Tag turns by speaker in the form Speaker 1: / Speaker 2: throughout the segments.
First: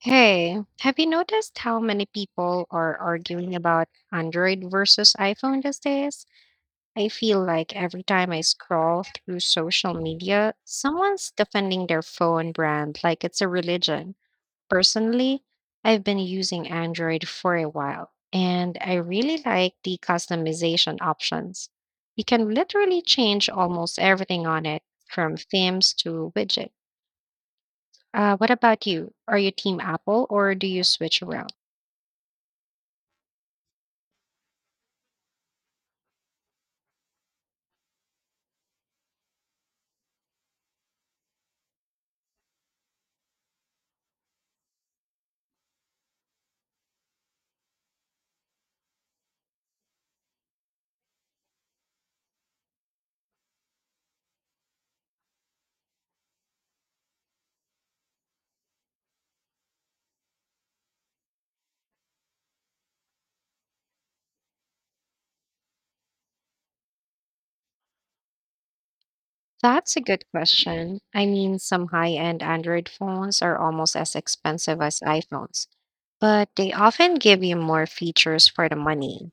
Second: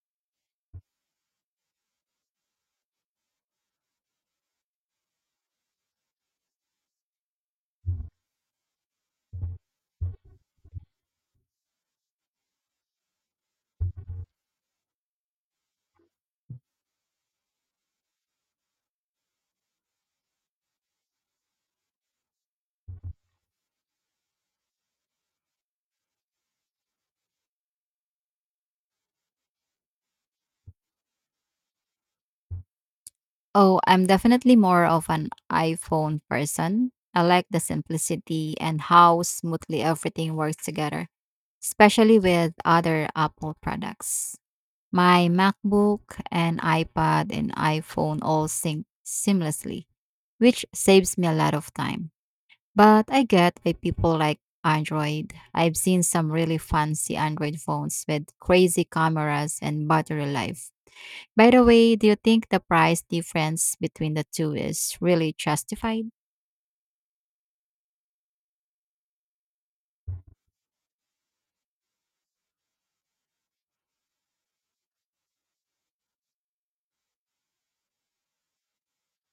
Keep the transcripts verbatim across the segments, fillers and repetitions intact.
Speaker 1: Hey, have you noticed how many people are arguing about Android versus iPhone these days? I feel like every time I scroll through social media, someone's defending their phone brand like it's a religion. Personally, I've been using Android for a while, and I really like the customization options. You can literally change almost everything on it, from themes to widget. Uh, what about you? Are you team Apple or do you switch around?
Speaker 2: Oh, I'm definitely more of an iPhone person. I like the simplicity and how smoothly everything works together, especially with other Apple products. My MacBook and iPad and iPhone all sync seamlessly, which saves me a lot of time. But I get why people like Android. I've seen some really fancy Android phones with crazy cameras and battery life. By the way, do you think the price difference between the two is really justified?
Speaker 1: That's a good question. I mean, some high-end Android phones are almost as expensive as iPhones, but they often give you more features for the money,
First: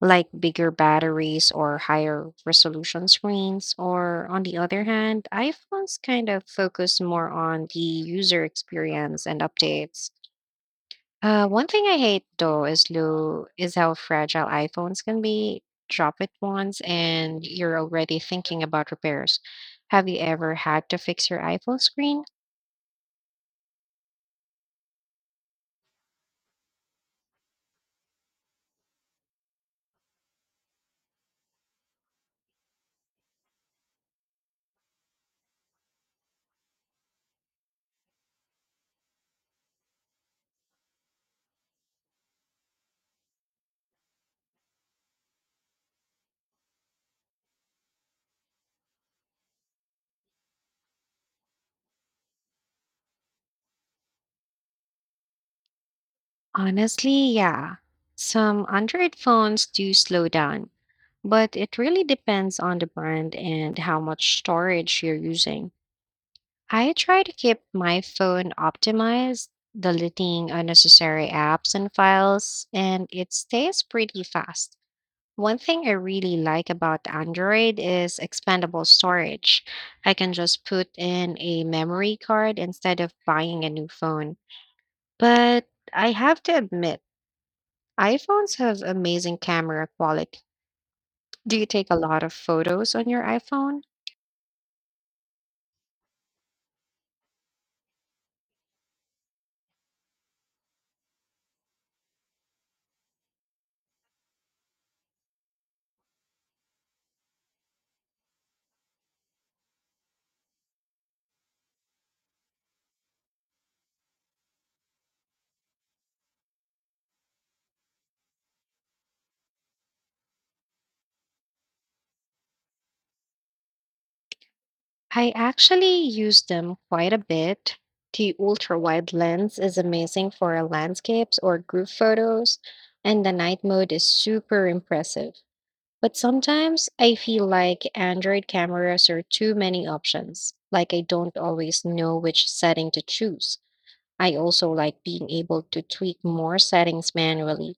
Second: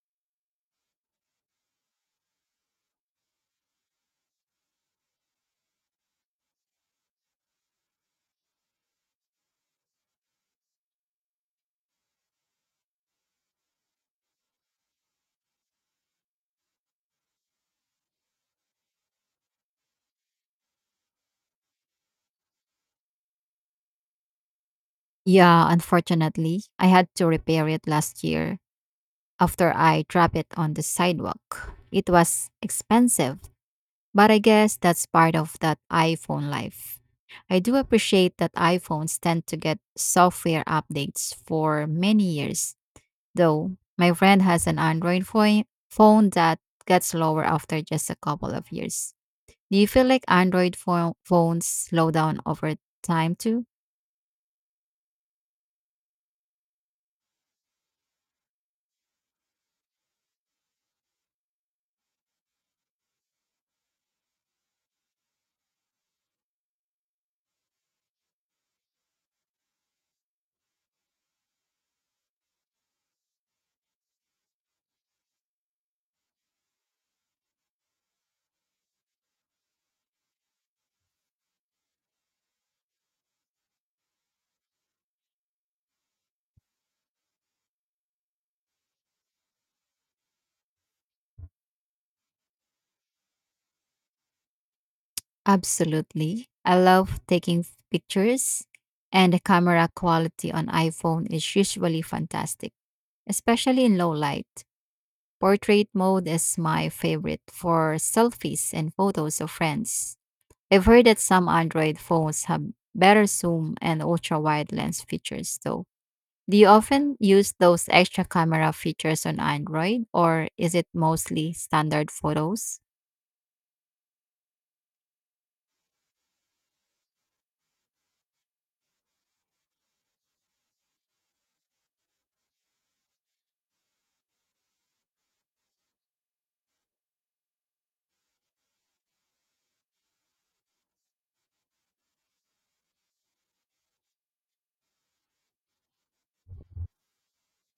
Speaker 1: like bigger batteries or higher resolution screens. Or on the other hand, iPhones kind of focus more on the user experience and updates. Uh, one thing I hate though is lo is how fragile iPhones can be. Drop it once and you're already thinking about repairs. Have you ever had to fix your iPhone screen?
Speaker 2: Yeah, unfortunately, I had to repair it last year after I dropped it on the sidewalk. It was expensive, but I guess that's part of that iPhone life. I do appreciate that iPhones tend to get software updates for many years, though my friend has an Android phone phone that gets lower after just a couple of years. Do you feel like Android pho- phones slow down over time too?
Speaker 1: Honestly, yeah. Some Android phones do slow down, but it really depends on the brand and how much storage you're using. I try to keep my phone optimized, deleting unnecessary apps and files, and it stays pretty fast. One thing I really like about Android is expandable storage. I can just put in a memory card instead of buying a new phone. But I have to admit, iPhones have amazing camera quality. Do you take a lot of photos on your iPhone?
Speaker 2: Absolutely. I love taking f- pictures, and the camera quality on iPhone is usually fantastic, especially in low light. Portrait mode is my favorite for selfies and photos of friends. I've heard that some Android phones have better zoom and ultra wide lens features, though. Do you often use those extra camera features on Android, or is it mostly standard photos?
Speaker 1: I actually use them quite a bit. The ultra wide lens is amazing for landscapes or group photos, and the night mode is super impressive. But sometimes I feel like Android cameras are too many options, like I don't always know which setting to choose. I also like being able to tweak more settings manually,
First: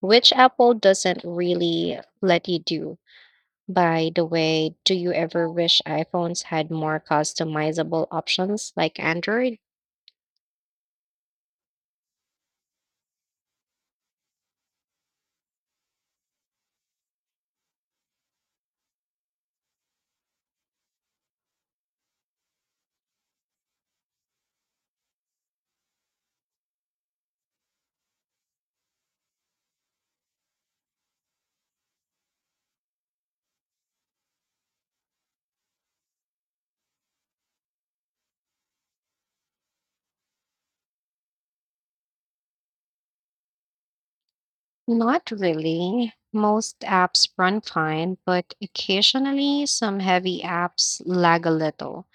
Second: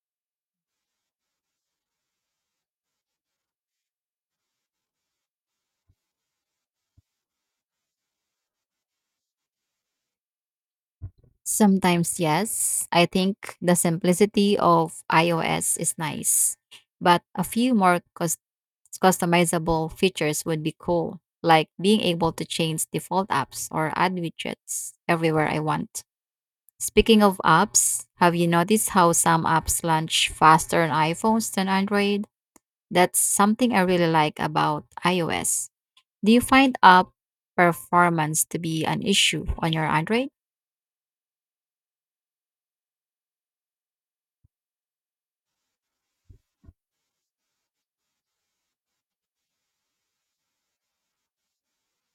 Speaker 1: which Apple doesn't really let you do. By the way, do you ever wish iPhones had more customizable options like Android?
Speaker 2: Sometimes, yes. I think the simplicity of iOS is nice, but a few more cus- customizable features would be cool, like being able to change default apps or add widgets everywhere I want. Speaking of apps, have you noticed how some apps launch faster on iPhones than Android? That's something I really like about iOS. Do you find app performance to be an issue on your Android?
Speaker 1: Not really. Most apps run fine, but occasionally some heavy apps lag a little,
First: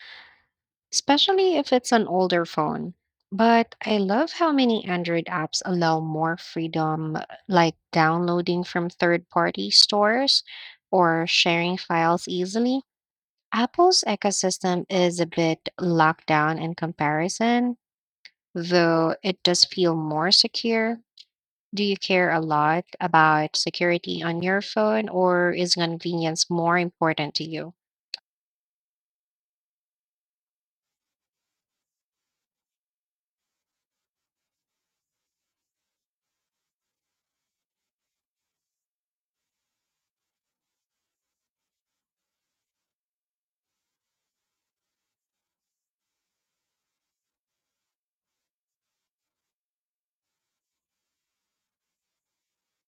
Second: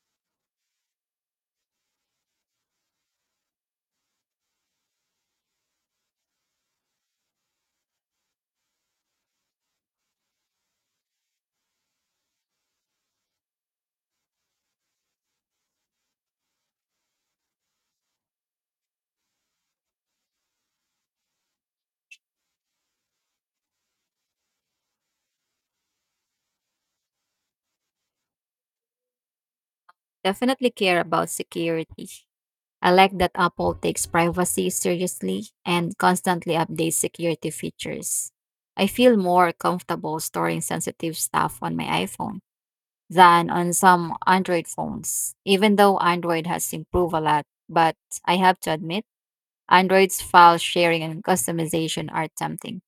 Speaker 1: especially if it's an older phone. But I love how many Android apps allow more freedom, uh, like downloading from third party stores or sharing files easily. Apple's ecosystem is a bit locked down in comparison, though it does feel more secure. Do you care a lot about security on your phone, or is convenience more important to you?
Speaker 2: Definitely care about security. I like that Apple takes privacy seriously and constantly updates security features. I feel more comfortable storing sensitive stuff on my iPhone than on some Android phones, even though Android has improved a lot. But I have to admit, Android's file sharing and customization are tempting.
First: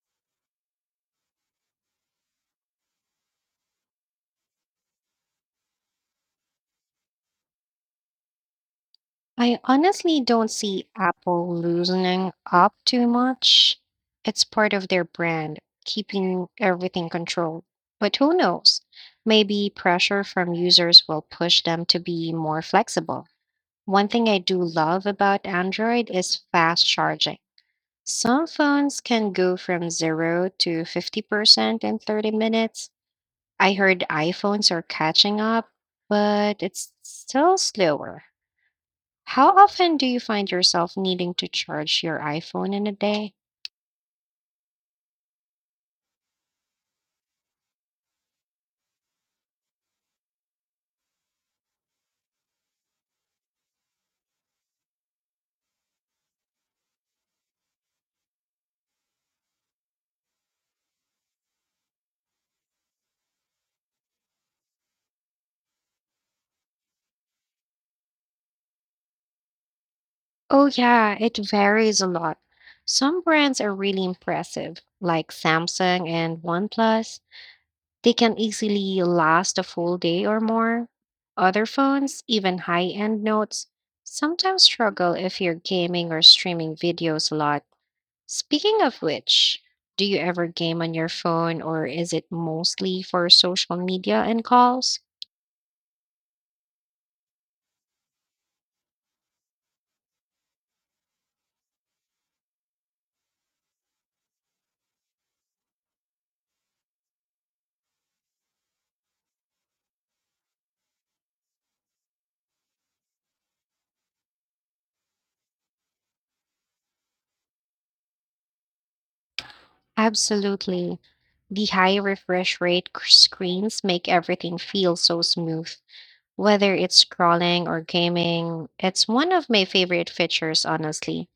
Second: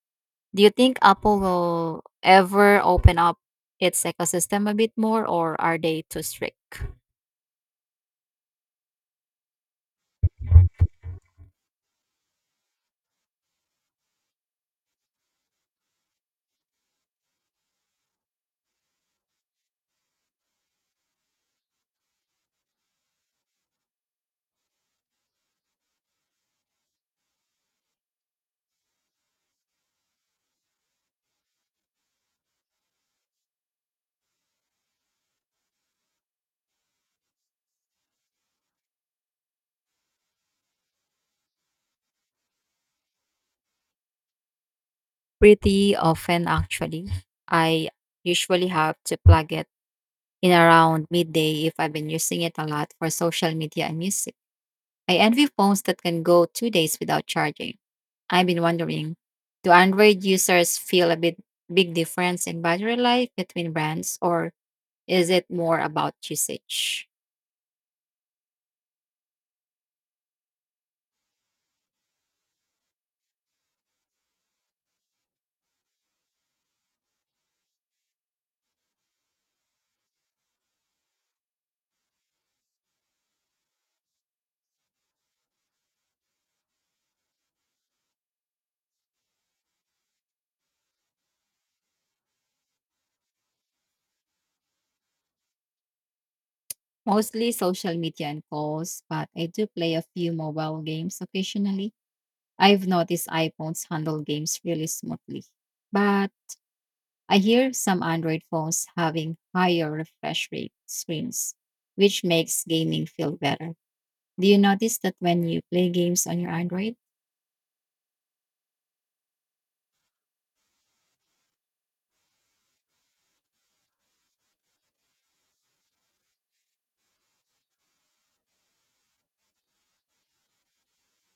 Speaker 2: Do you think Apple will ever open up its ecosystem a bit more, or are they too strict?
Speaker 1: I honestly don't see Apple loosening up too much. It's part of their brand, keeping everything controlled. But who knows? Maybe pressure from users will push them to be more flexible. One thing I do love about Android is fast charging. Some phones can go from zero to fifty percent in thirty minutes. I heard iPhones are catching up, but it's still slower. How often do you find yourself needing to charge your iPhone in a day?
Speaker 2: Pretty often, actually. I usually have to plug it in around midday if I've been using it a lot for social media and music. I envy phones that can go two days without charging. I've been wondering, do Android users feel a bit big difference in battery life between brands, or is it more about usage?
Speaker 1: Oh, yeah, it varies a lot. Some brands are really impressive, like Samsung and OnePlus. They can easily last a full day or more. Other phones, even high-end notes, sometimes struggle if you're gaming or streaming videos a lot. Speaking of which, do you ever game on your phone or is it mostly for social media and calls?
Speaker 2: Mostly social media and calls, but I do play a few mobile games occasionally. I've noticed iPhones handle games really smoothly, but I hear some Android phones having higher refresh rate screens, which makes gaming feel better. Do you notice that when you play games on your Android?
Speaker 1: Absolutely. The high refresh rate c- screens make everything feel so smooth, whether it's scrolling or gaming. It's one of my favorite features, honestly.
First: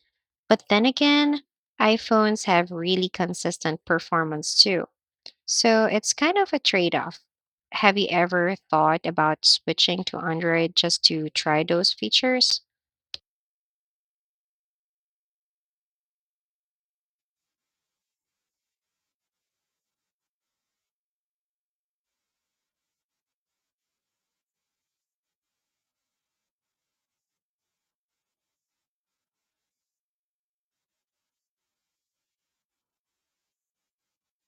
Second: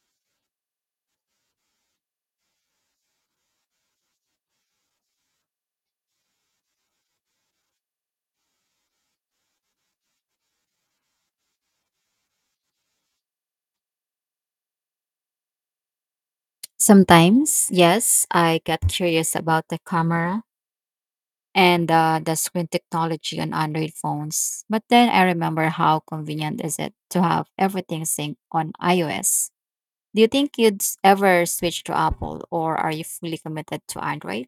Speaker 1: But then again, iPhones have really consistent performance too. So it's kind of a trade off. Have you ever thought about switching to Android just to try those features?
Speaker 2: Sometimes, yes, I get curious about the camera and uh, the screen technology on Android phones. But then I remember how convenient is it to have everything synced on iOS. Do you think you'd s- ever switch to Apple, or are you fully committed to Android?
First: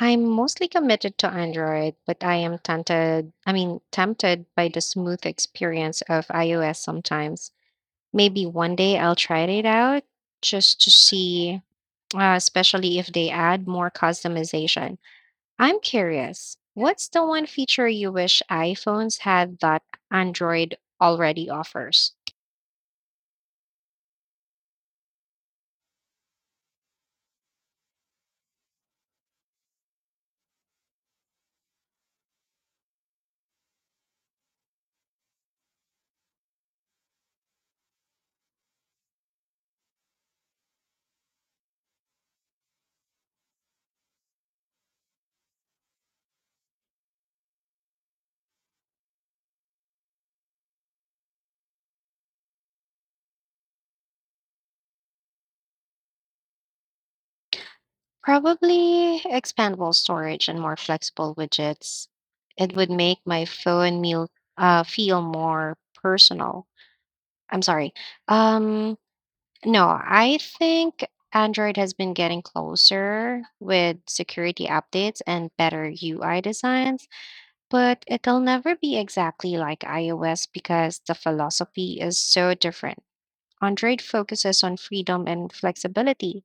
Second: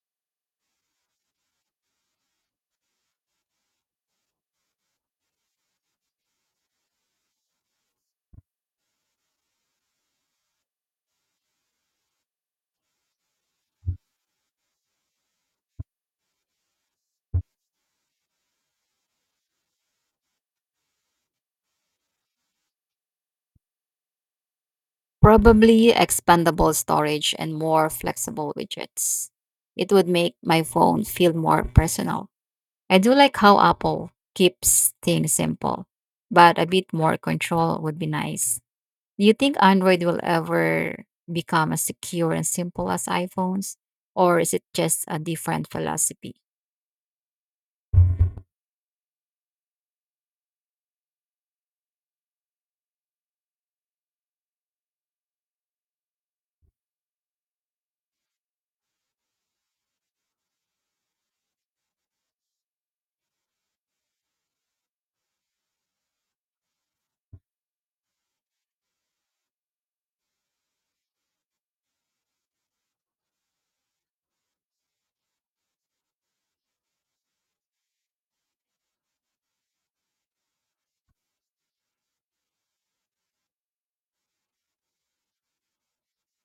Speaker 1: I'm mostly committed to Android, but I am tempted, I mean, tempted by the smooth experience of iOS sometimes. Maybe one day I'll try it out just to see, uh, especially if they add more customization. I'm curious, what's the one feature you wish iPhones had that Android already offers?
Speaker 2: Probably expandable storage and more flexible widgets. It would make my phone feel more personal. I do like how Apple keeps things simple, but a bit more control would be nice. Do you think Android will ever become as secure and simple as iPhones? Or is it just a different philosophy?
Speaker 1: Probably expandable storage and more flexible widgets. It would make my phone meal uh, feel more personal. I'm sorry. Um, no, I think Android has been getting closer with security updates and better U I designs, but it'll never be exactly like iOS because the philosophy is so different. Android focuses on freedom and flexibility,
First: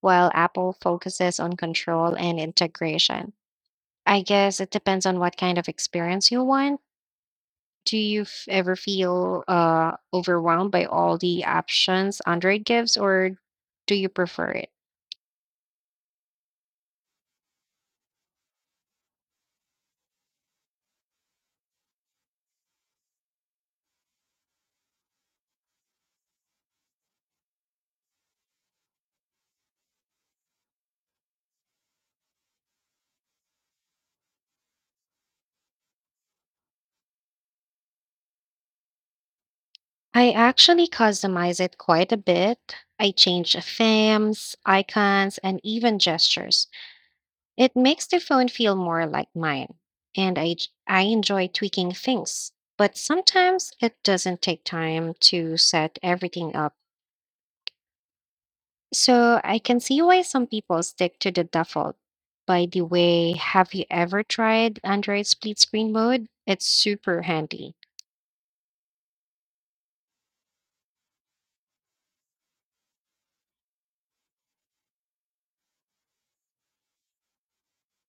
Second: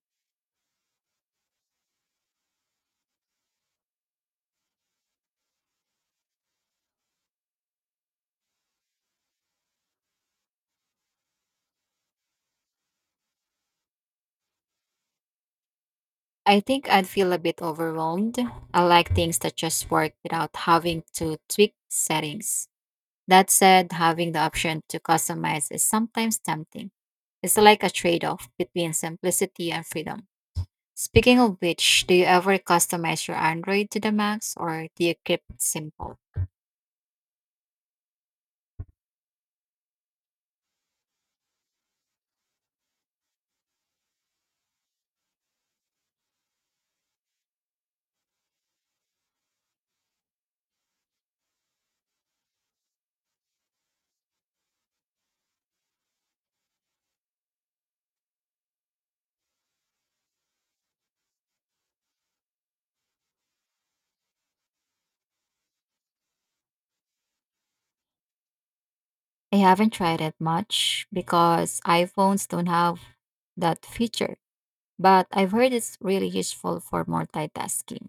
Speaker 1: while Apple focuses on control and integration. I guess it depends on what kind of experience you want. Do you f- ever feel uh, overwhelmed by all the options Android gives, or do you prefer it?
Speaker 2: I think I'd feel a bit overwhelmed. I like things that just work without having to tweak settings. That said, having the option to customize is sometimes tempting. It's like a trade off between simplicity and freedom. Speaking of which, do you ever customize your Android to the max, or do you keep it simple?
Speaker 1: I actually customize it quite a bit. I change themes, icons, and even gestures. It makes the phone feel more like mine, and I, j- I enjoy tweaking things. But sometimes it doesn't take time to set everything up, so I can see why some people stick to the default. By the way, have you ever tried Android split screen mode? It's super handy.
Speaker 2: I haven't tried it much because iPhones don't have that feature, but I've heard it's really useful for multitasking,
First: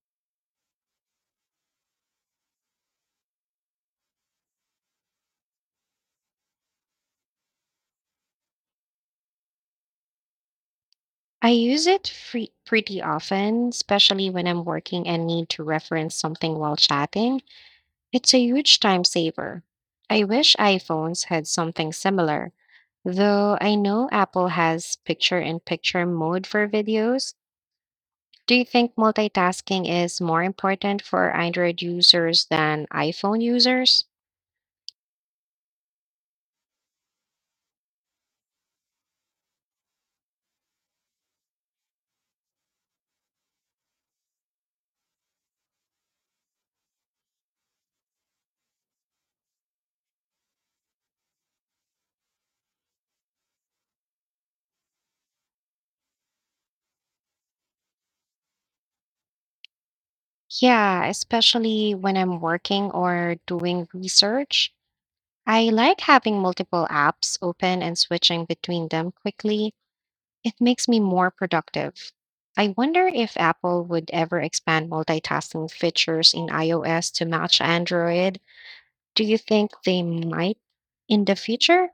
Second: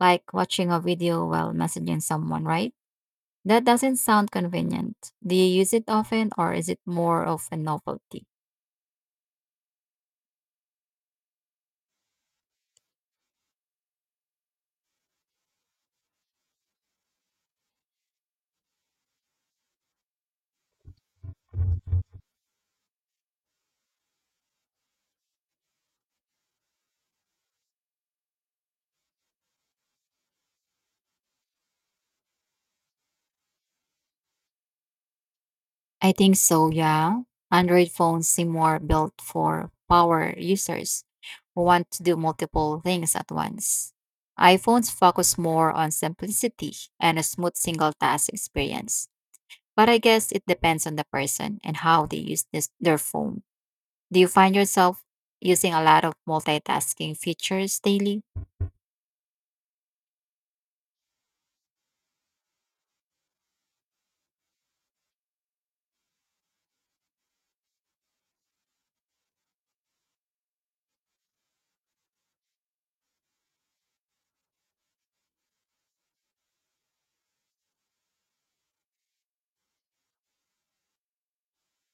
Speaker 2: like watching a video while messaging someone, right? That doesn't sound convenient. Do you use it often, or is it more of a novelty?
Speaker 1: I use it free- pretty often, especially when I'm working and need to reference something while chatting. It's a huge time saver. I wish iPhones had something similar, though I know Apple has picture in picture mode for videos. Do you think multitasking is more important for Android users than iPhone users?
Speaker 2: I think so, yeah. Android phones seem more built for power users who want to do multiple things at once. iPhones focus more on simplicity and a smooth single task experience. But I guess it depends on the person and how they use this, their phone. Do you find yourself using a lot of multitasking features daily?
Speaker 1: Yeah, especially when I'm working or doing research. I like having multiple apps open and switching between them quickly. It makes me more productive. I wonder if Apple would ever expand multitasking features in iOS to match Android. Do you think they might in the future?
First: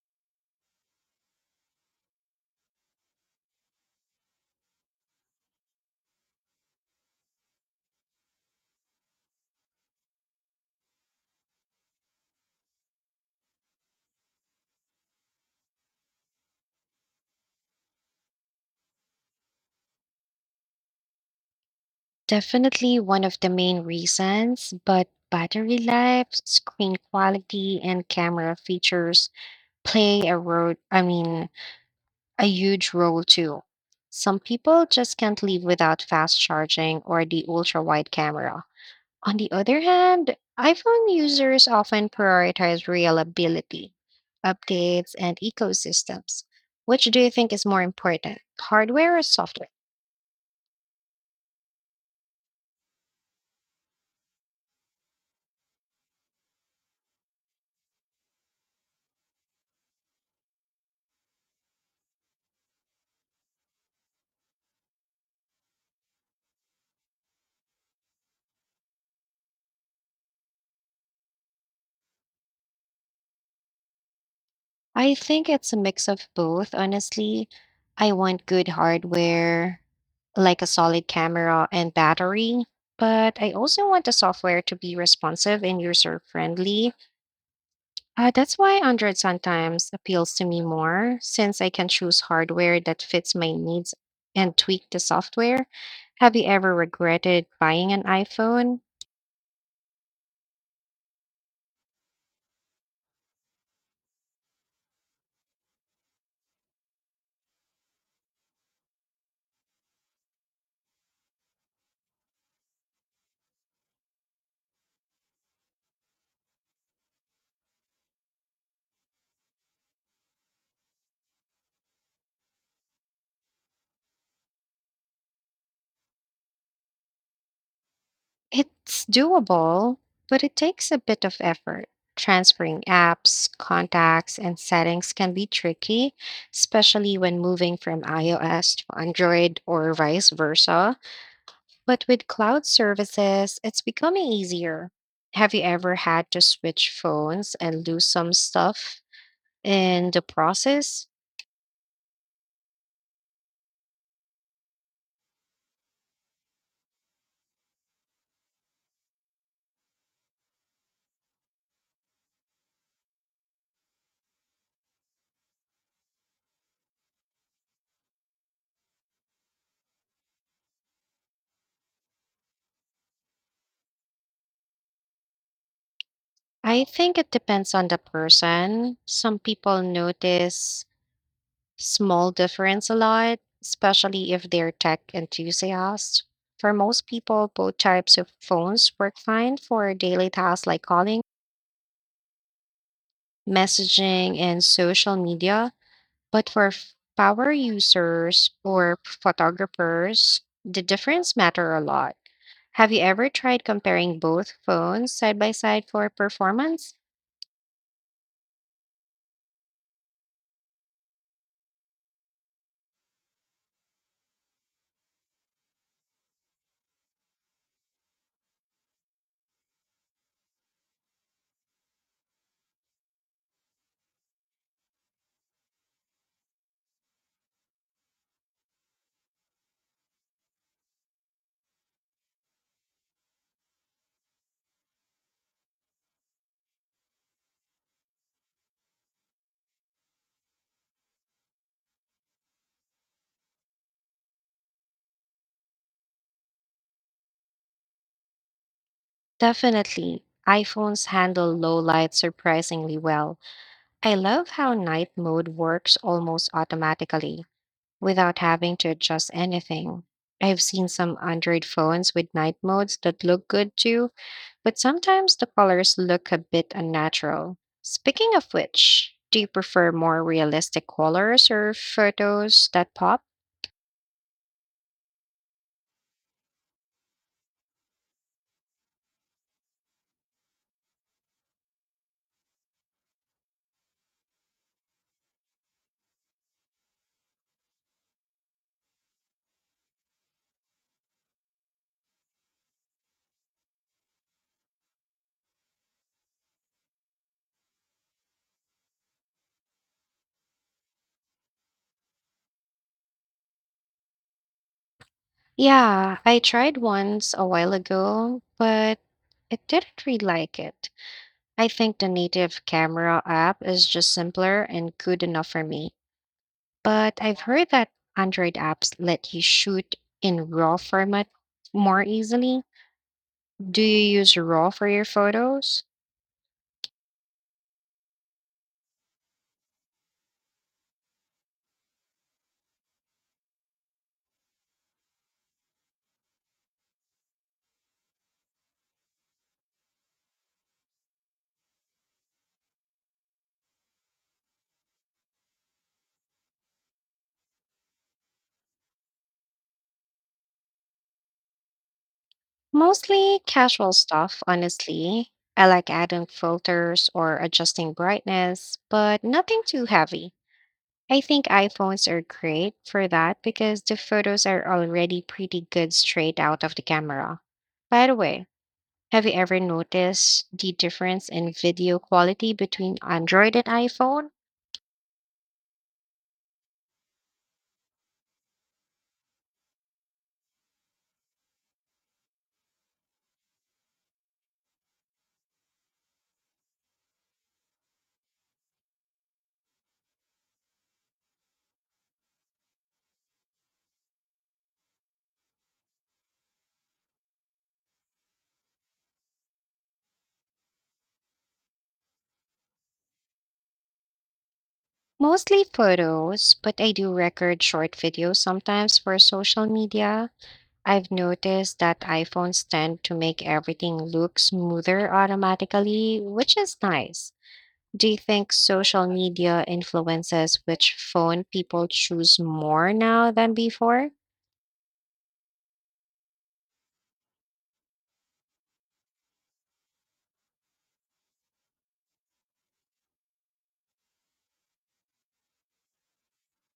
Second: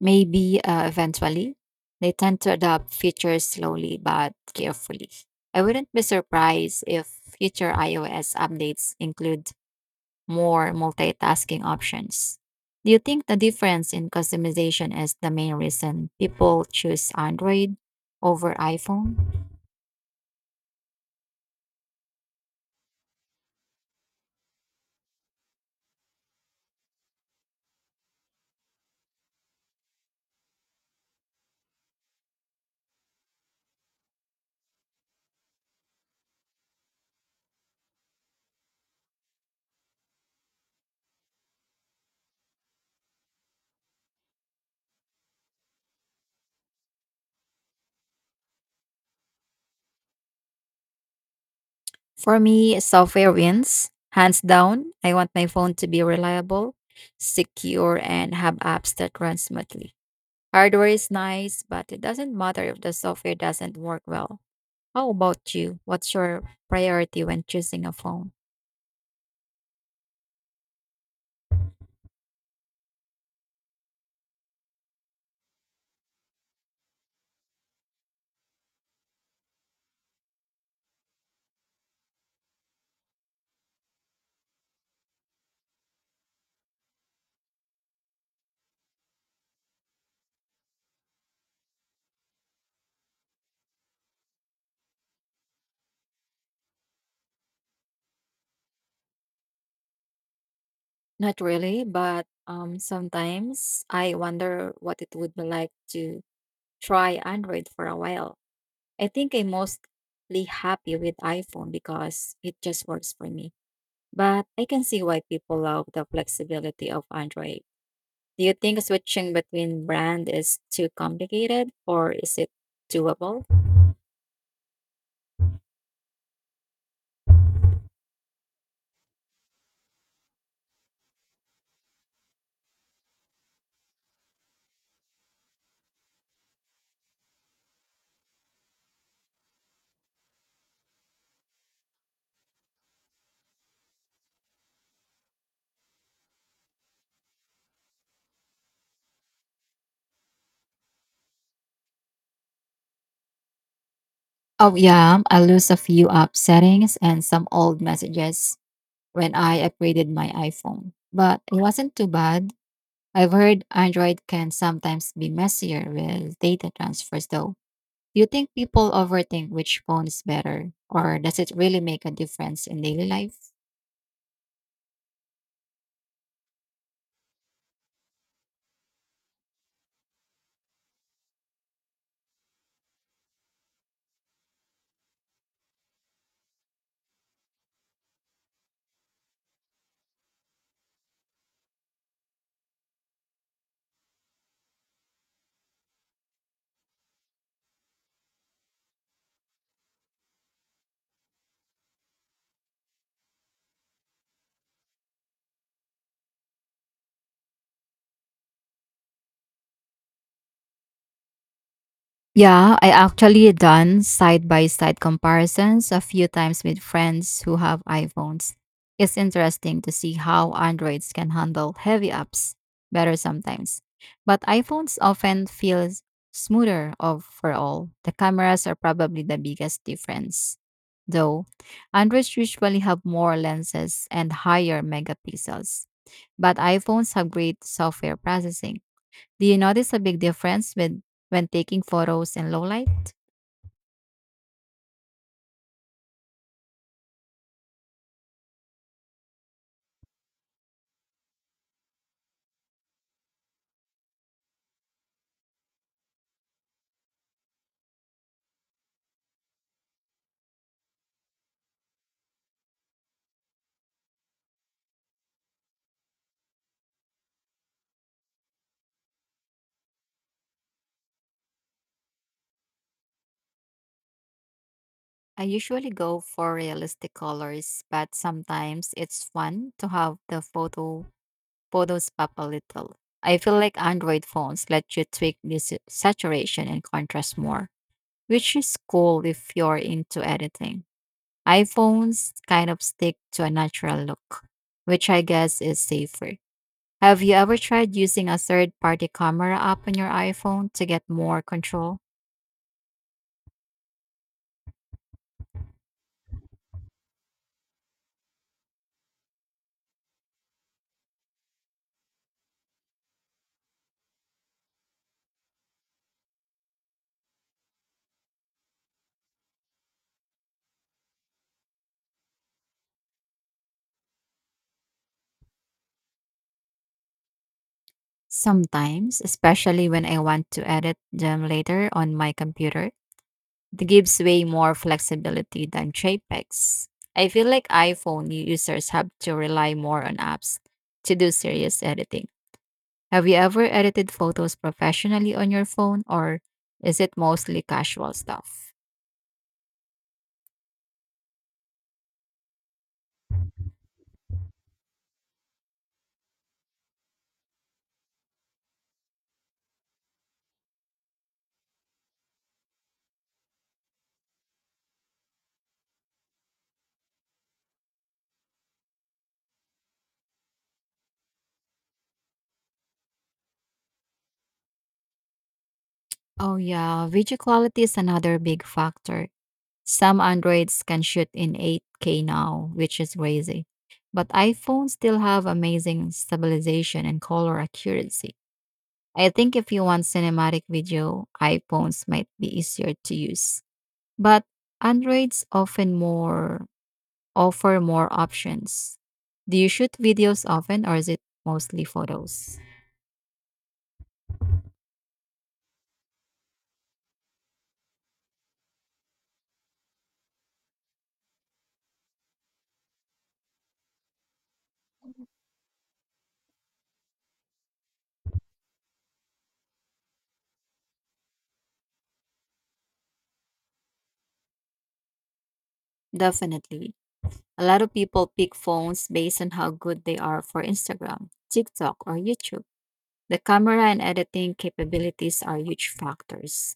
Speaker 2: Maybe uh, eventually. They tend to adopt features slowly but carefully. I wouldn't be surprised if future iOS updates include more multitasking options. Do you think the difference in customization is the main reason people choose Android over iPhone?
Speaker 1: Definitely one of the main reasons, but battery life, screen quality, and camera features play a role, I mean, a huge role too. Some people just can't live without fast charging or the ultra wide camera. On the other hand, iPhone users often prioritize reliability, updates, and ecosystems. Which do you think is more important, hardware or software?
Speaker 2: For me, software wins. Hands down, I want my phone to be reliable, secure, and have apps that run smoothly. Hardware is nice, but it doesn't matter if the software doesn't work well. How about you? What's your priority when choosing a phone?
Speaker 1: I think it's a mix of both, honestly. I want good hardware, like a solid camera and battery, but I also want the software to be responsive and user friendly. Uh, that's why Android sometimes appeals to me more, since I can choose hardware that fits my needs and tweak the software. Have you ever regretted buying an iPhone?
Speaker 2: Not really, but um, sometimes I wonder what it would be like to try Android for a while. I think I'm mostly happy with iPhone because it just works for me. But I can see why people love the flexibility of Android. Do you think switching between brand is too complicated, or is it doable?
Speaker 1: It's doable, but it takes a bit of effort. Transferring apps, contacts, and settings can be tricky, especially when moving from iOS to Android or vice versa. But with cloud services, it's becoming easier. Have you ever had to switch phones and lose some stuff in the process?
Speaker 2: Oh yeah, I lose a few app settings and some old messages when I upgraded my iPhone. But it wasn't too bad. I've heard Android can sometimes be messier with data transfers though. Do you think people overthink which phone is better, or does it really make a difference in daily life?
Speaker 1: I think it depends on the person. Some people notice small difference a lot, especially if they're tech enthusiasts. For most people, both types of phones work fine for daily tasks like calling, messaging, and social media. But for f- power users or photographers, the difference matter a lot. Have you ever tried comparing both phones side by side for performance?
Speaker 2: Yeah, I actually done side by side comparisons a few times with friends who have iPhones. It's interesting to see how Androids can handle heavy apps better sometimes, but iPhones often feel smoother overall. The cameras are probably the biggest difference. Though, Androids usually have more lenses and higher megapixels, but iPhones have great software processing. Do you notice a big difference with when taking photos in low light?
Speaker 1: Definitely. iPhones handle low light surprisingly well. I love how night mode works almost automatically without having to adjust anything. I've seen some Android phones with night modes that look good too, but sometimes the colors look a bit unnatural. Speaking of which, do you prefer more realistic colors or photos that pop?
Speaker 2: I usually go for realistic colors, but sometimes it's fun to have the photo photos pop a little. I feel like Android phones let you tweak this saturation and contrast more, which is cool if you're into editing. iPhones kind of stick to a natural look, which I guess is safer. Have you ever tried using a third-party camera app on your iPhone to get more control?
Speaker 1: Yeah, I tried once a while ago, but it didn't really like it. I think the native camera app is just simpler and good enough for me. But I've heard that Android apps let you shoot in RAW format more easily. Do you use RAW for your photos?
Speaker 2: Sometimes, especially when I want to edit them later on my computer, it gives way more flexibility than JPEGs. I feel like iPhone users have to rely more on apps to do serious editing. Have you ever edited photos professionally on your phone, or is it mostly casual stuff?
Speaker 1: Mostly casual stuff, honestly. I like adding filters or adjusting brightness, but nothing too heavy. I think iPhones are great for that because the photos are already pretty good straight out of the camera. By the way, have you ever noticed the difference in video quality between Android and iPhone?
Speaker 2: Oh, yeah, video quality is another big factor. Some Androids can shoot in eight K now, which is crazy. But iPhones still have amazing stabilization and color accuracy. I think if you want cinematic video, iPhones might be easier to use. But Androids often more offer more options. Do you shoot videos often, or is it mostly photos?
Speaker 1: Mostly photos, but I do record short videos sometimes for social media. I've noticed that iPhones tend to make everything look smoother automatically, which is nice. Do you think social media influences which phone people choose more now than before?
Speaker 2: Definitely. A lot of people pick phones based on how good they are for Instagram, TikTok, or YouTube. The camera and editing capabilities are huge factors.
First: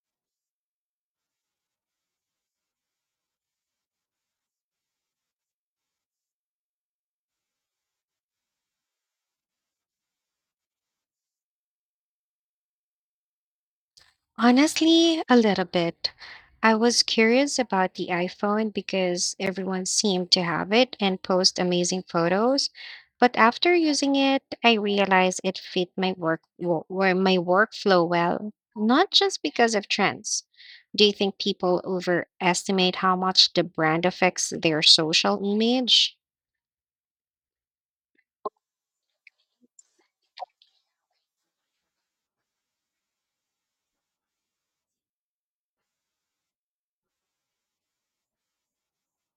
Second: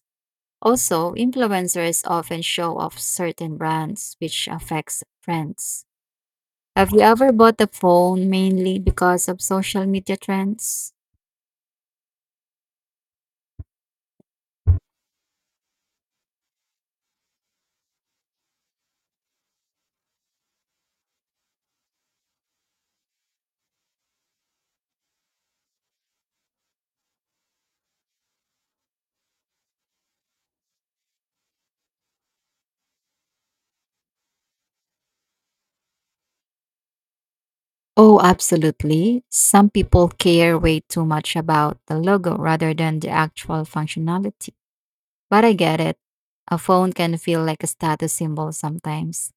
Speaker 2: Also, influencers often show off certain brands, which affects trends. Have you ever bought a phone mainly because of social media trends?
Speaker 1: Honestly, a little bit. I was curious about the iPhone because everyone seemed to have it and post amazing photos. But after using it, I realized it fit my work wo- where my workflow well, not just because of trends. Do you think people overestimate how much the brand affects their social image?
Speaker 2: Oh, absolutely. Some people care way too much about the logo rather than the actual functionality. But I get it. A phone can feel like a status symbol sometimes.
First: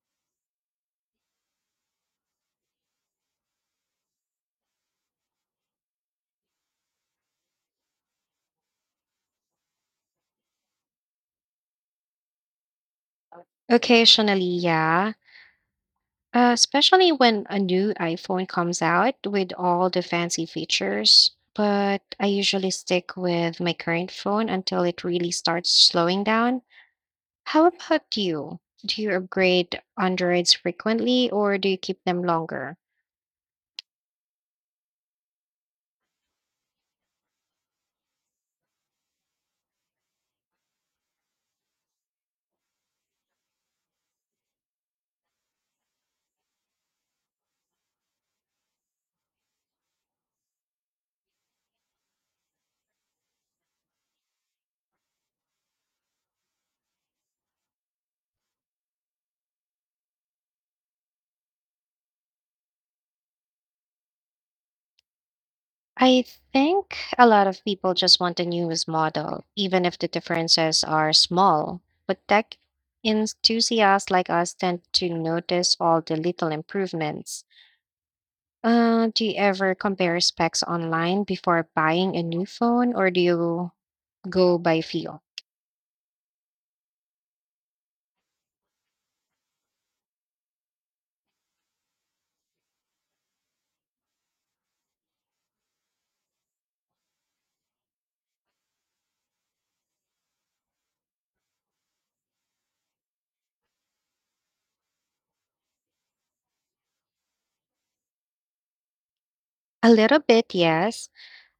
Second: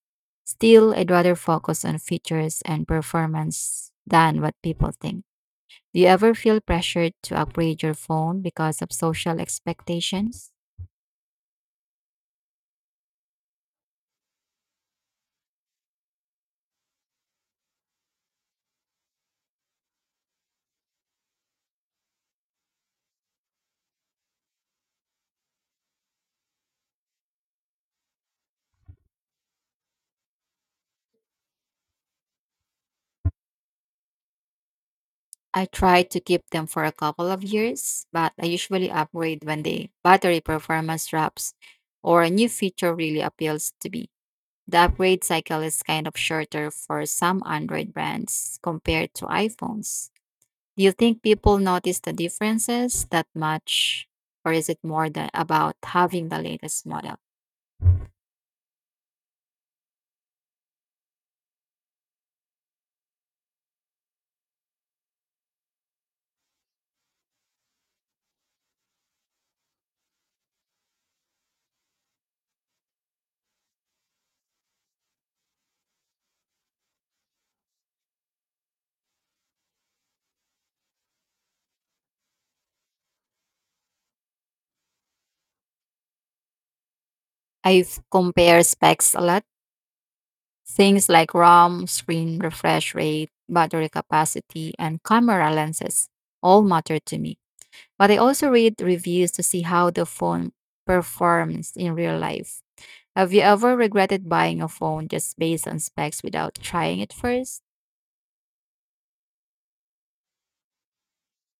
Speaker 2: Still, I'd rather focus on features and performance than what people think. Do you ever feel pressured to upgrade your phone because of social expectations?
Speaker 1: Occasionally, yeah. Uh, especially when a new iPhone comes out with all the fancy features. But I usually stick with my current phone until it really starts slowing down. How about you? Do you upgrade Androids frequently or do you keep them longer?
Speaker 2: I try to keep them for a couple of years, but I usually upgrade when the battery performance drops or a new feature really appeals to me. The upgrade cycle is kind of shorter for some Android brands compared to iPhones. Do you think people notice the differences that much, or is it more than about having the latest model?
Speaker 1: I think a lot of people just want the newest model, even if the differences are small. But tech enthusiasts like us tend to notice all the little improvements. Uh, do you ever compare specs online before buying a new phone, or do you go by feel?
Speaker 2: I've compared specs a lot. Things like RAM, screen refresh rate, battery capacity, and camera lenses all matter to me. But I also read reviews to see how the phone performs in real life. Have you ever regretted buying a phone just based on specs without trying it first?
Speaker 1: A little bit, yes.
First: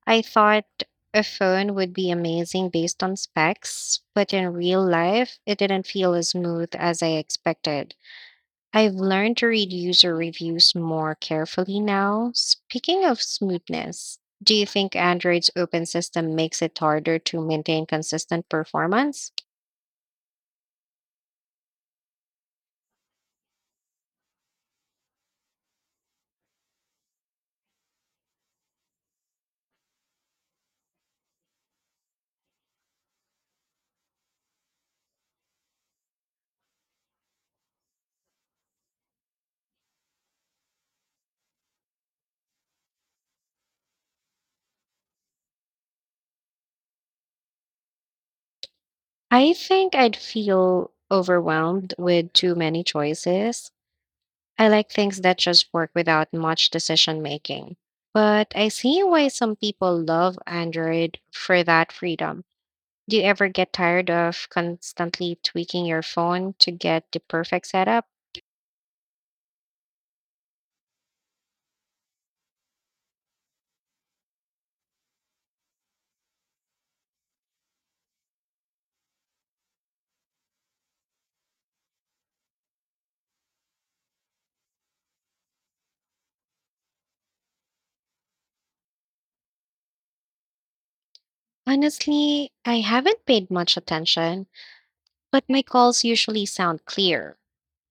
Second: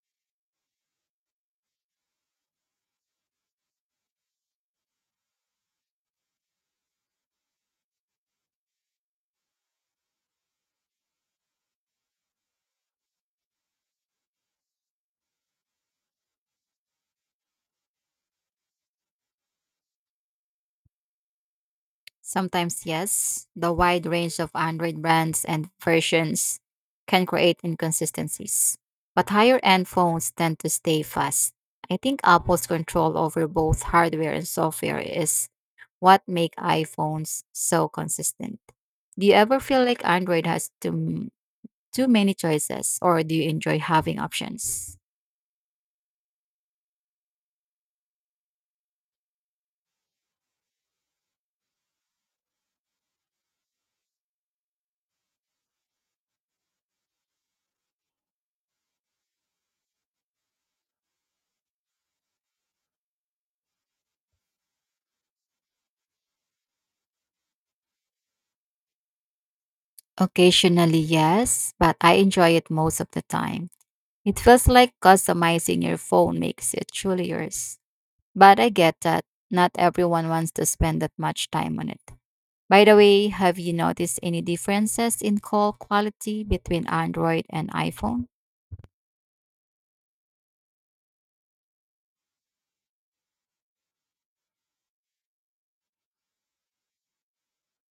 Speaker 1: I thought a phone would be amazing based on specs, but in real life, it didn't feel as smooth as I expected. I've learned to read user reviews more carefully now. Speaking of smoothness, do you think Android's open system makes it harder to maintain consistent performance?
Speaker 2: Sometimes, yes, the wide range of Android brands and versions can create inconsistencies, but higher end phones tend to stay fast. I think Apple's control over both hardware and software is what make iPhones so consistent. Do you ever feel like Android has too, too many choices, or do you enjoy having options?
Speaker 1: I think I'd feel overwhelmed with too many choices. I like things that just work without much decision making. But I see why some people love Android for that freedom. Do you ever get tired of constantly tweaking your phone to get the perfect setup?
Speaker 2: Occasionally, yes, but I enjoy it most of the time. It feels like customizing your phone makes it truly yours. But I get that not everyone wants to spend that much time on it. By the way, have you noticed any differences in call quality between Android and iPhone?
Speaker 1: Honestly, I haven't paid much attention, but my calls usually sound clear.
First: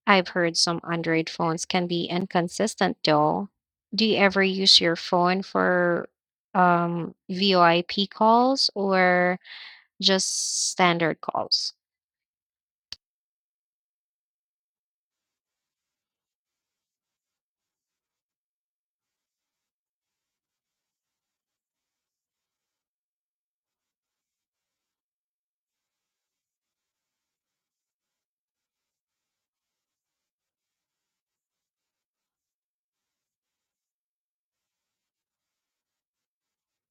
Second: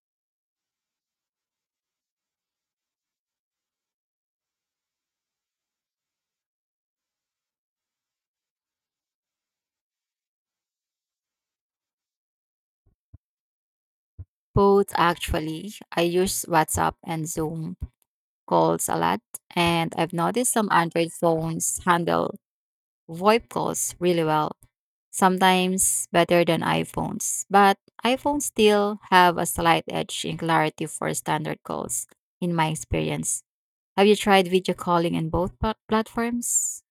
Speaker 1: I've heard some Android phones can be inconsistent though. Do you ever use your phone for um, VoIP calls or just standard calls?
Speaker 2: Both actually. I use WhatsApp and Zoom calls a lot, and I've noticed some Android phones handle VoIP calls really well, sometimes better than iPhones. But iPhones still have a slight edge in clarity for standard calls, in my experience. Have you tried video calling in both pla- platforms?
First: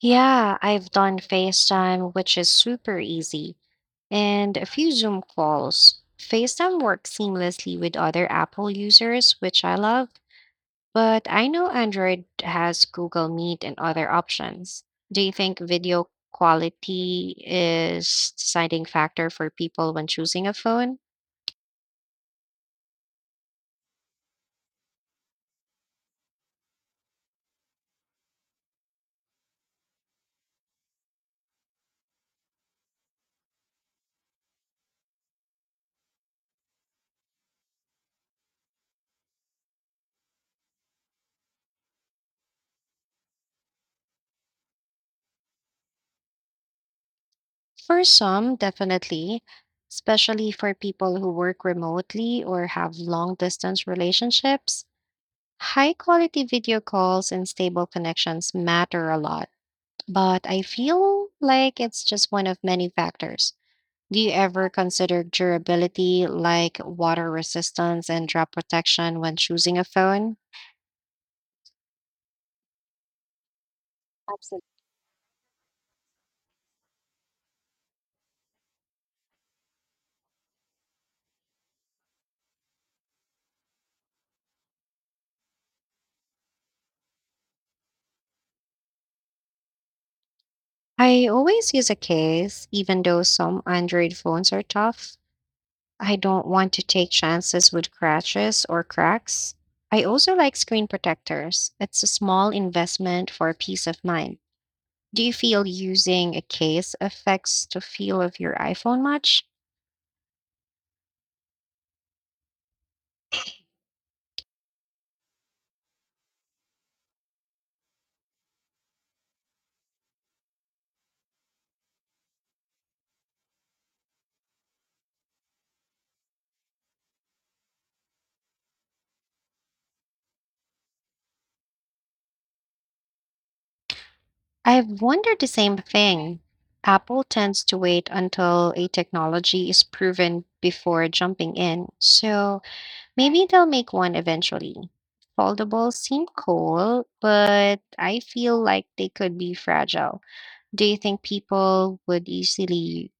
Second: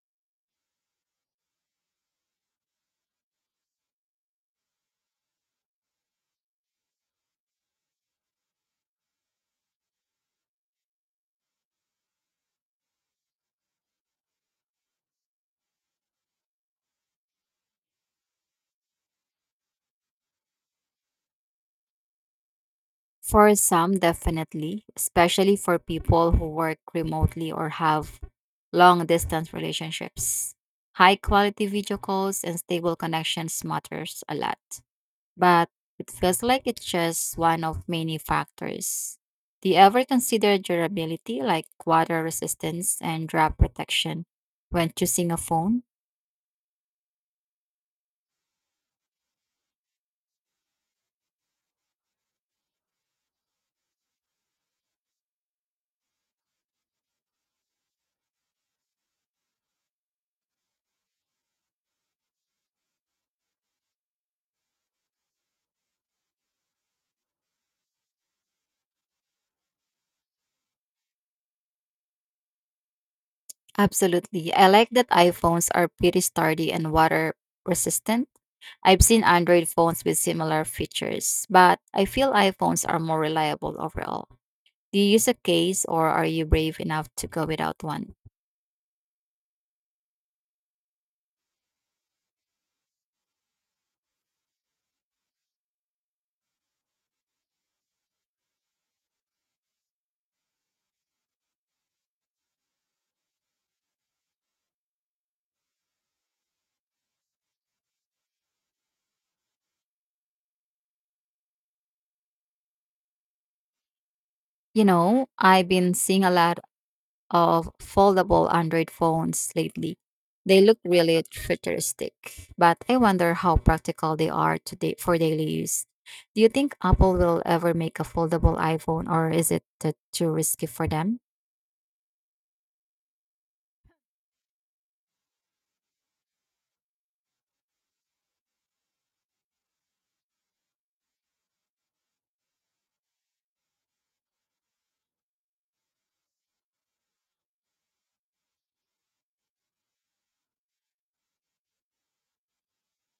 Speaker 1: Yeah, I've done FaceTime, which is super easy, and a few Zoom calls. FaceTime works seamlessly with other Apple users, which I love. But I know Android has Google Meet and other options. Do you think video quality is deciding factor for people when choosing a phone?
Speaker 2: For some, definitely, especially for people who work remotely or have long distance relationships. High quality video calls and stable connections matters a lot, but it feels like it's just one of many factors. Do you ever consider durability like water resistance and drop protection when choosing a phone?
Speaker 1: For some, definitely, especially for people who work remotely or have long distance relationships. High quality video calls and stable connections matter a lot, but I feel like it's just one of many factors. Do you ever consider durability like water resistance and drop protection when choosing a phone?
Speaker 2: Absolutely. I
Speaker 1: Absolutely.
Speaker 2: like that iPhones are pretty sturdy and water resistant. I've seen Android phones with similar features, but I feel iPhones are more reliable overall. Do you use a case, or are you brave enough to go without one?
Speaker 1: I always use a case, even though some Android phones are tough. I don't want to take chances with crashes or cracks. I also like screen protectors. It's a small investment for peace of mind. Do you feel using a case affects the feel of your iPhone much?
Speaker 2: You know, I've been seeing a lot of foldable Android phones lately. They look really futuristic, but I wonder how practical they are today for daily use. Do you think Apple will ever make a foldable iPhone, or is it uh, too risky for them?
Speaker 1: I've wondered the same thing. Apple tends to wait until a technology is proven before jumping in, so maybe they'll make one eventually. Foldables seem cool, but I feel like they could be fragile. Do you think people would easily,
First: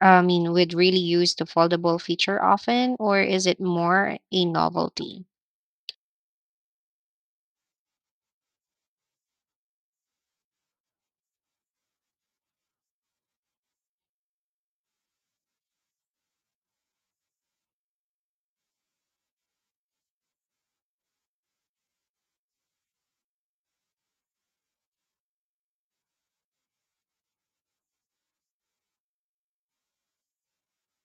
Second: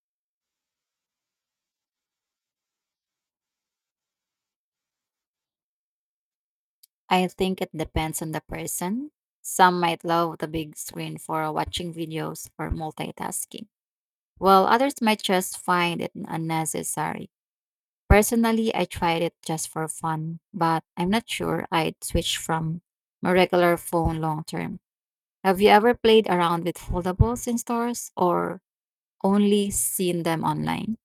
Speaker 1: I mean, would really use the foldable feature often, or is it more a novelty?
Speaker 2: I think it depends on the person. Some might love the big screen for watching videos or multitasking, while others might just find it unnecessary. Personally, I tried it just for fun, but I'm not sure I'd switch from my regular phone long term. Have you ever played around with foldables in stores, or only seen them online?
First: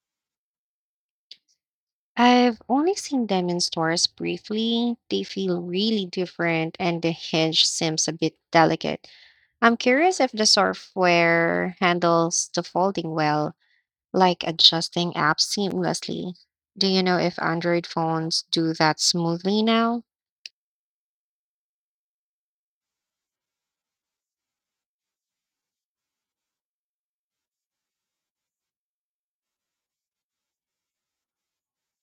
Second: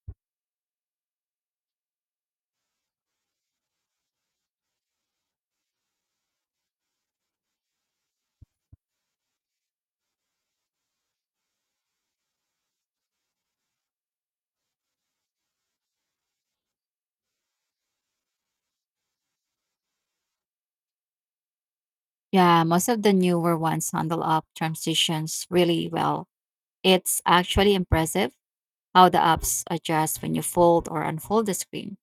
Speaker 1: I've only seen them in stores briefly. They feel really different and the hinge seems a bit delicate. I'm curious if the software handles the folding well, like adjusting apps seamlessly. Do you know if Android phones do that smoothly now?
Speaker 2: Yeah, most of the newer ones handle app transitions really well. It's actually impressive how the apps adjust when you fold or unfold the screen.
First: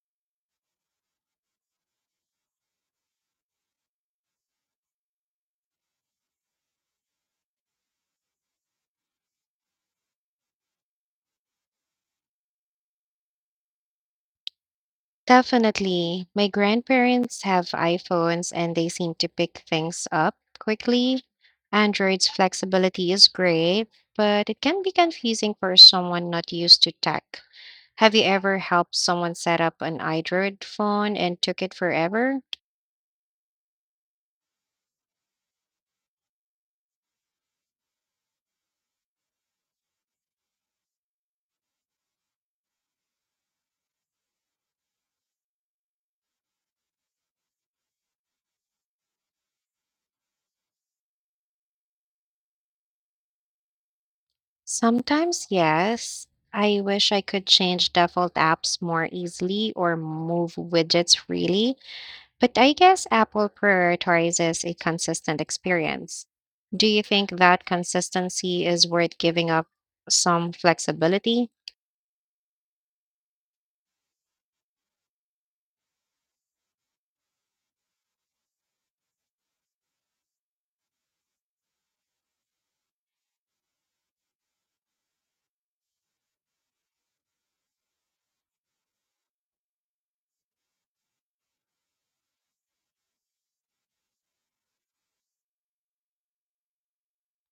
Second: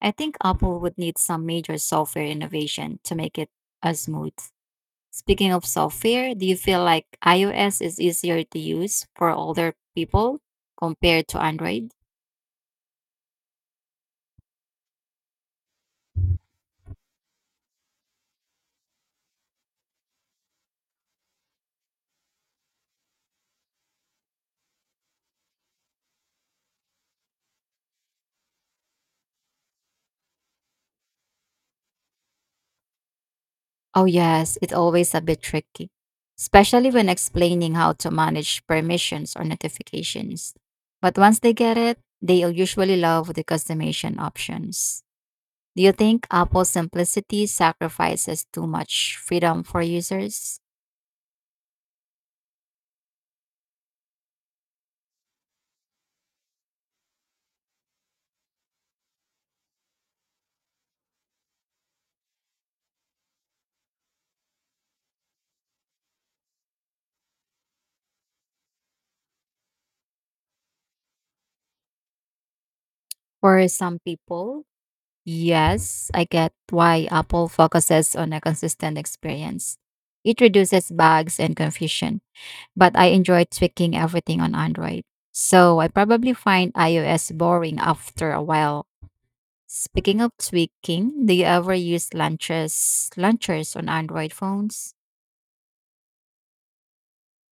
Speaker 2: I think Apple would need some major software innovation to make it as smooth. Speaking of software, do you feel like iOS is easier to use for older people compared to Android?
Speaker 1: Definitely. My grandparents have iPhones and they seem to pick things up quickly. Android's flexibility is great, but it can be confusing for someone not used to tech. Have you ever helped someone set up an Android phone and took it forever?
Speaker 2: Oh, yes, it's always a bit tricky, especially when explaining how to manage permissions or notifications. But once they get it, they'll usually love the customization options. Do you think Apple's simplicity sacrifices too much freedom for users?
Speaker 1: Sometimes, yes. I wish I could change default apps more easily or move widgets freely, but I guess Apple prioritizes a consistent experience. Do you think that consistency is worth giving up some flexibility?
Speaker 2: For some people, yes, I get why Apple focuses on a consistent experience. It reduces bugs and confusion, but I enjoy tweaking everything on Android. So I probably find iOS boring after a while. Speaking of tweaking, do you ever use launchers launchers on Android phones?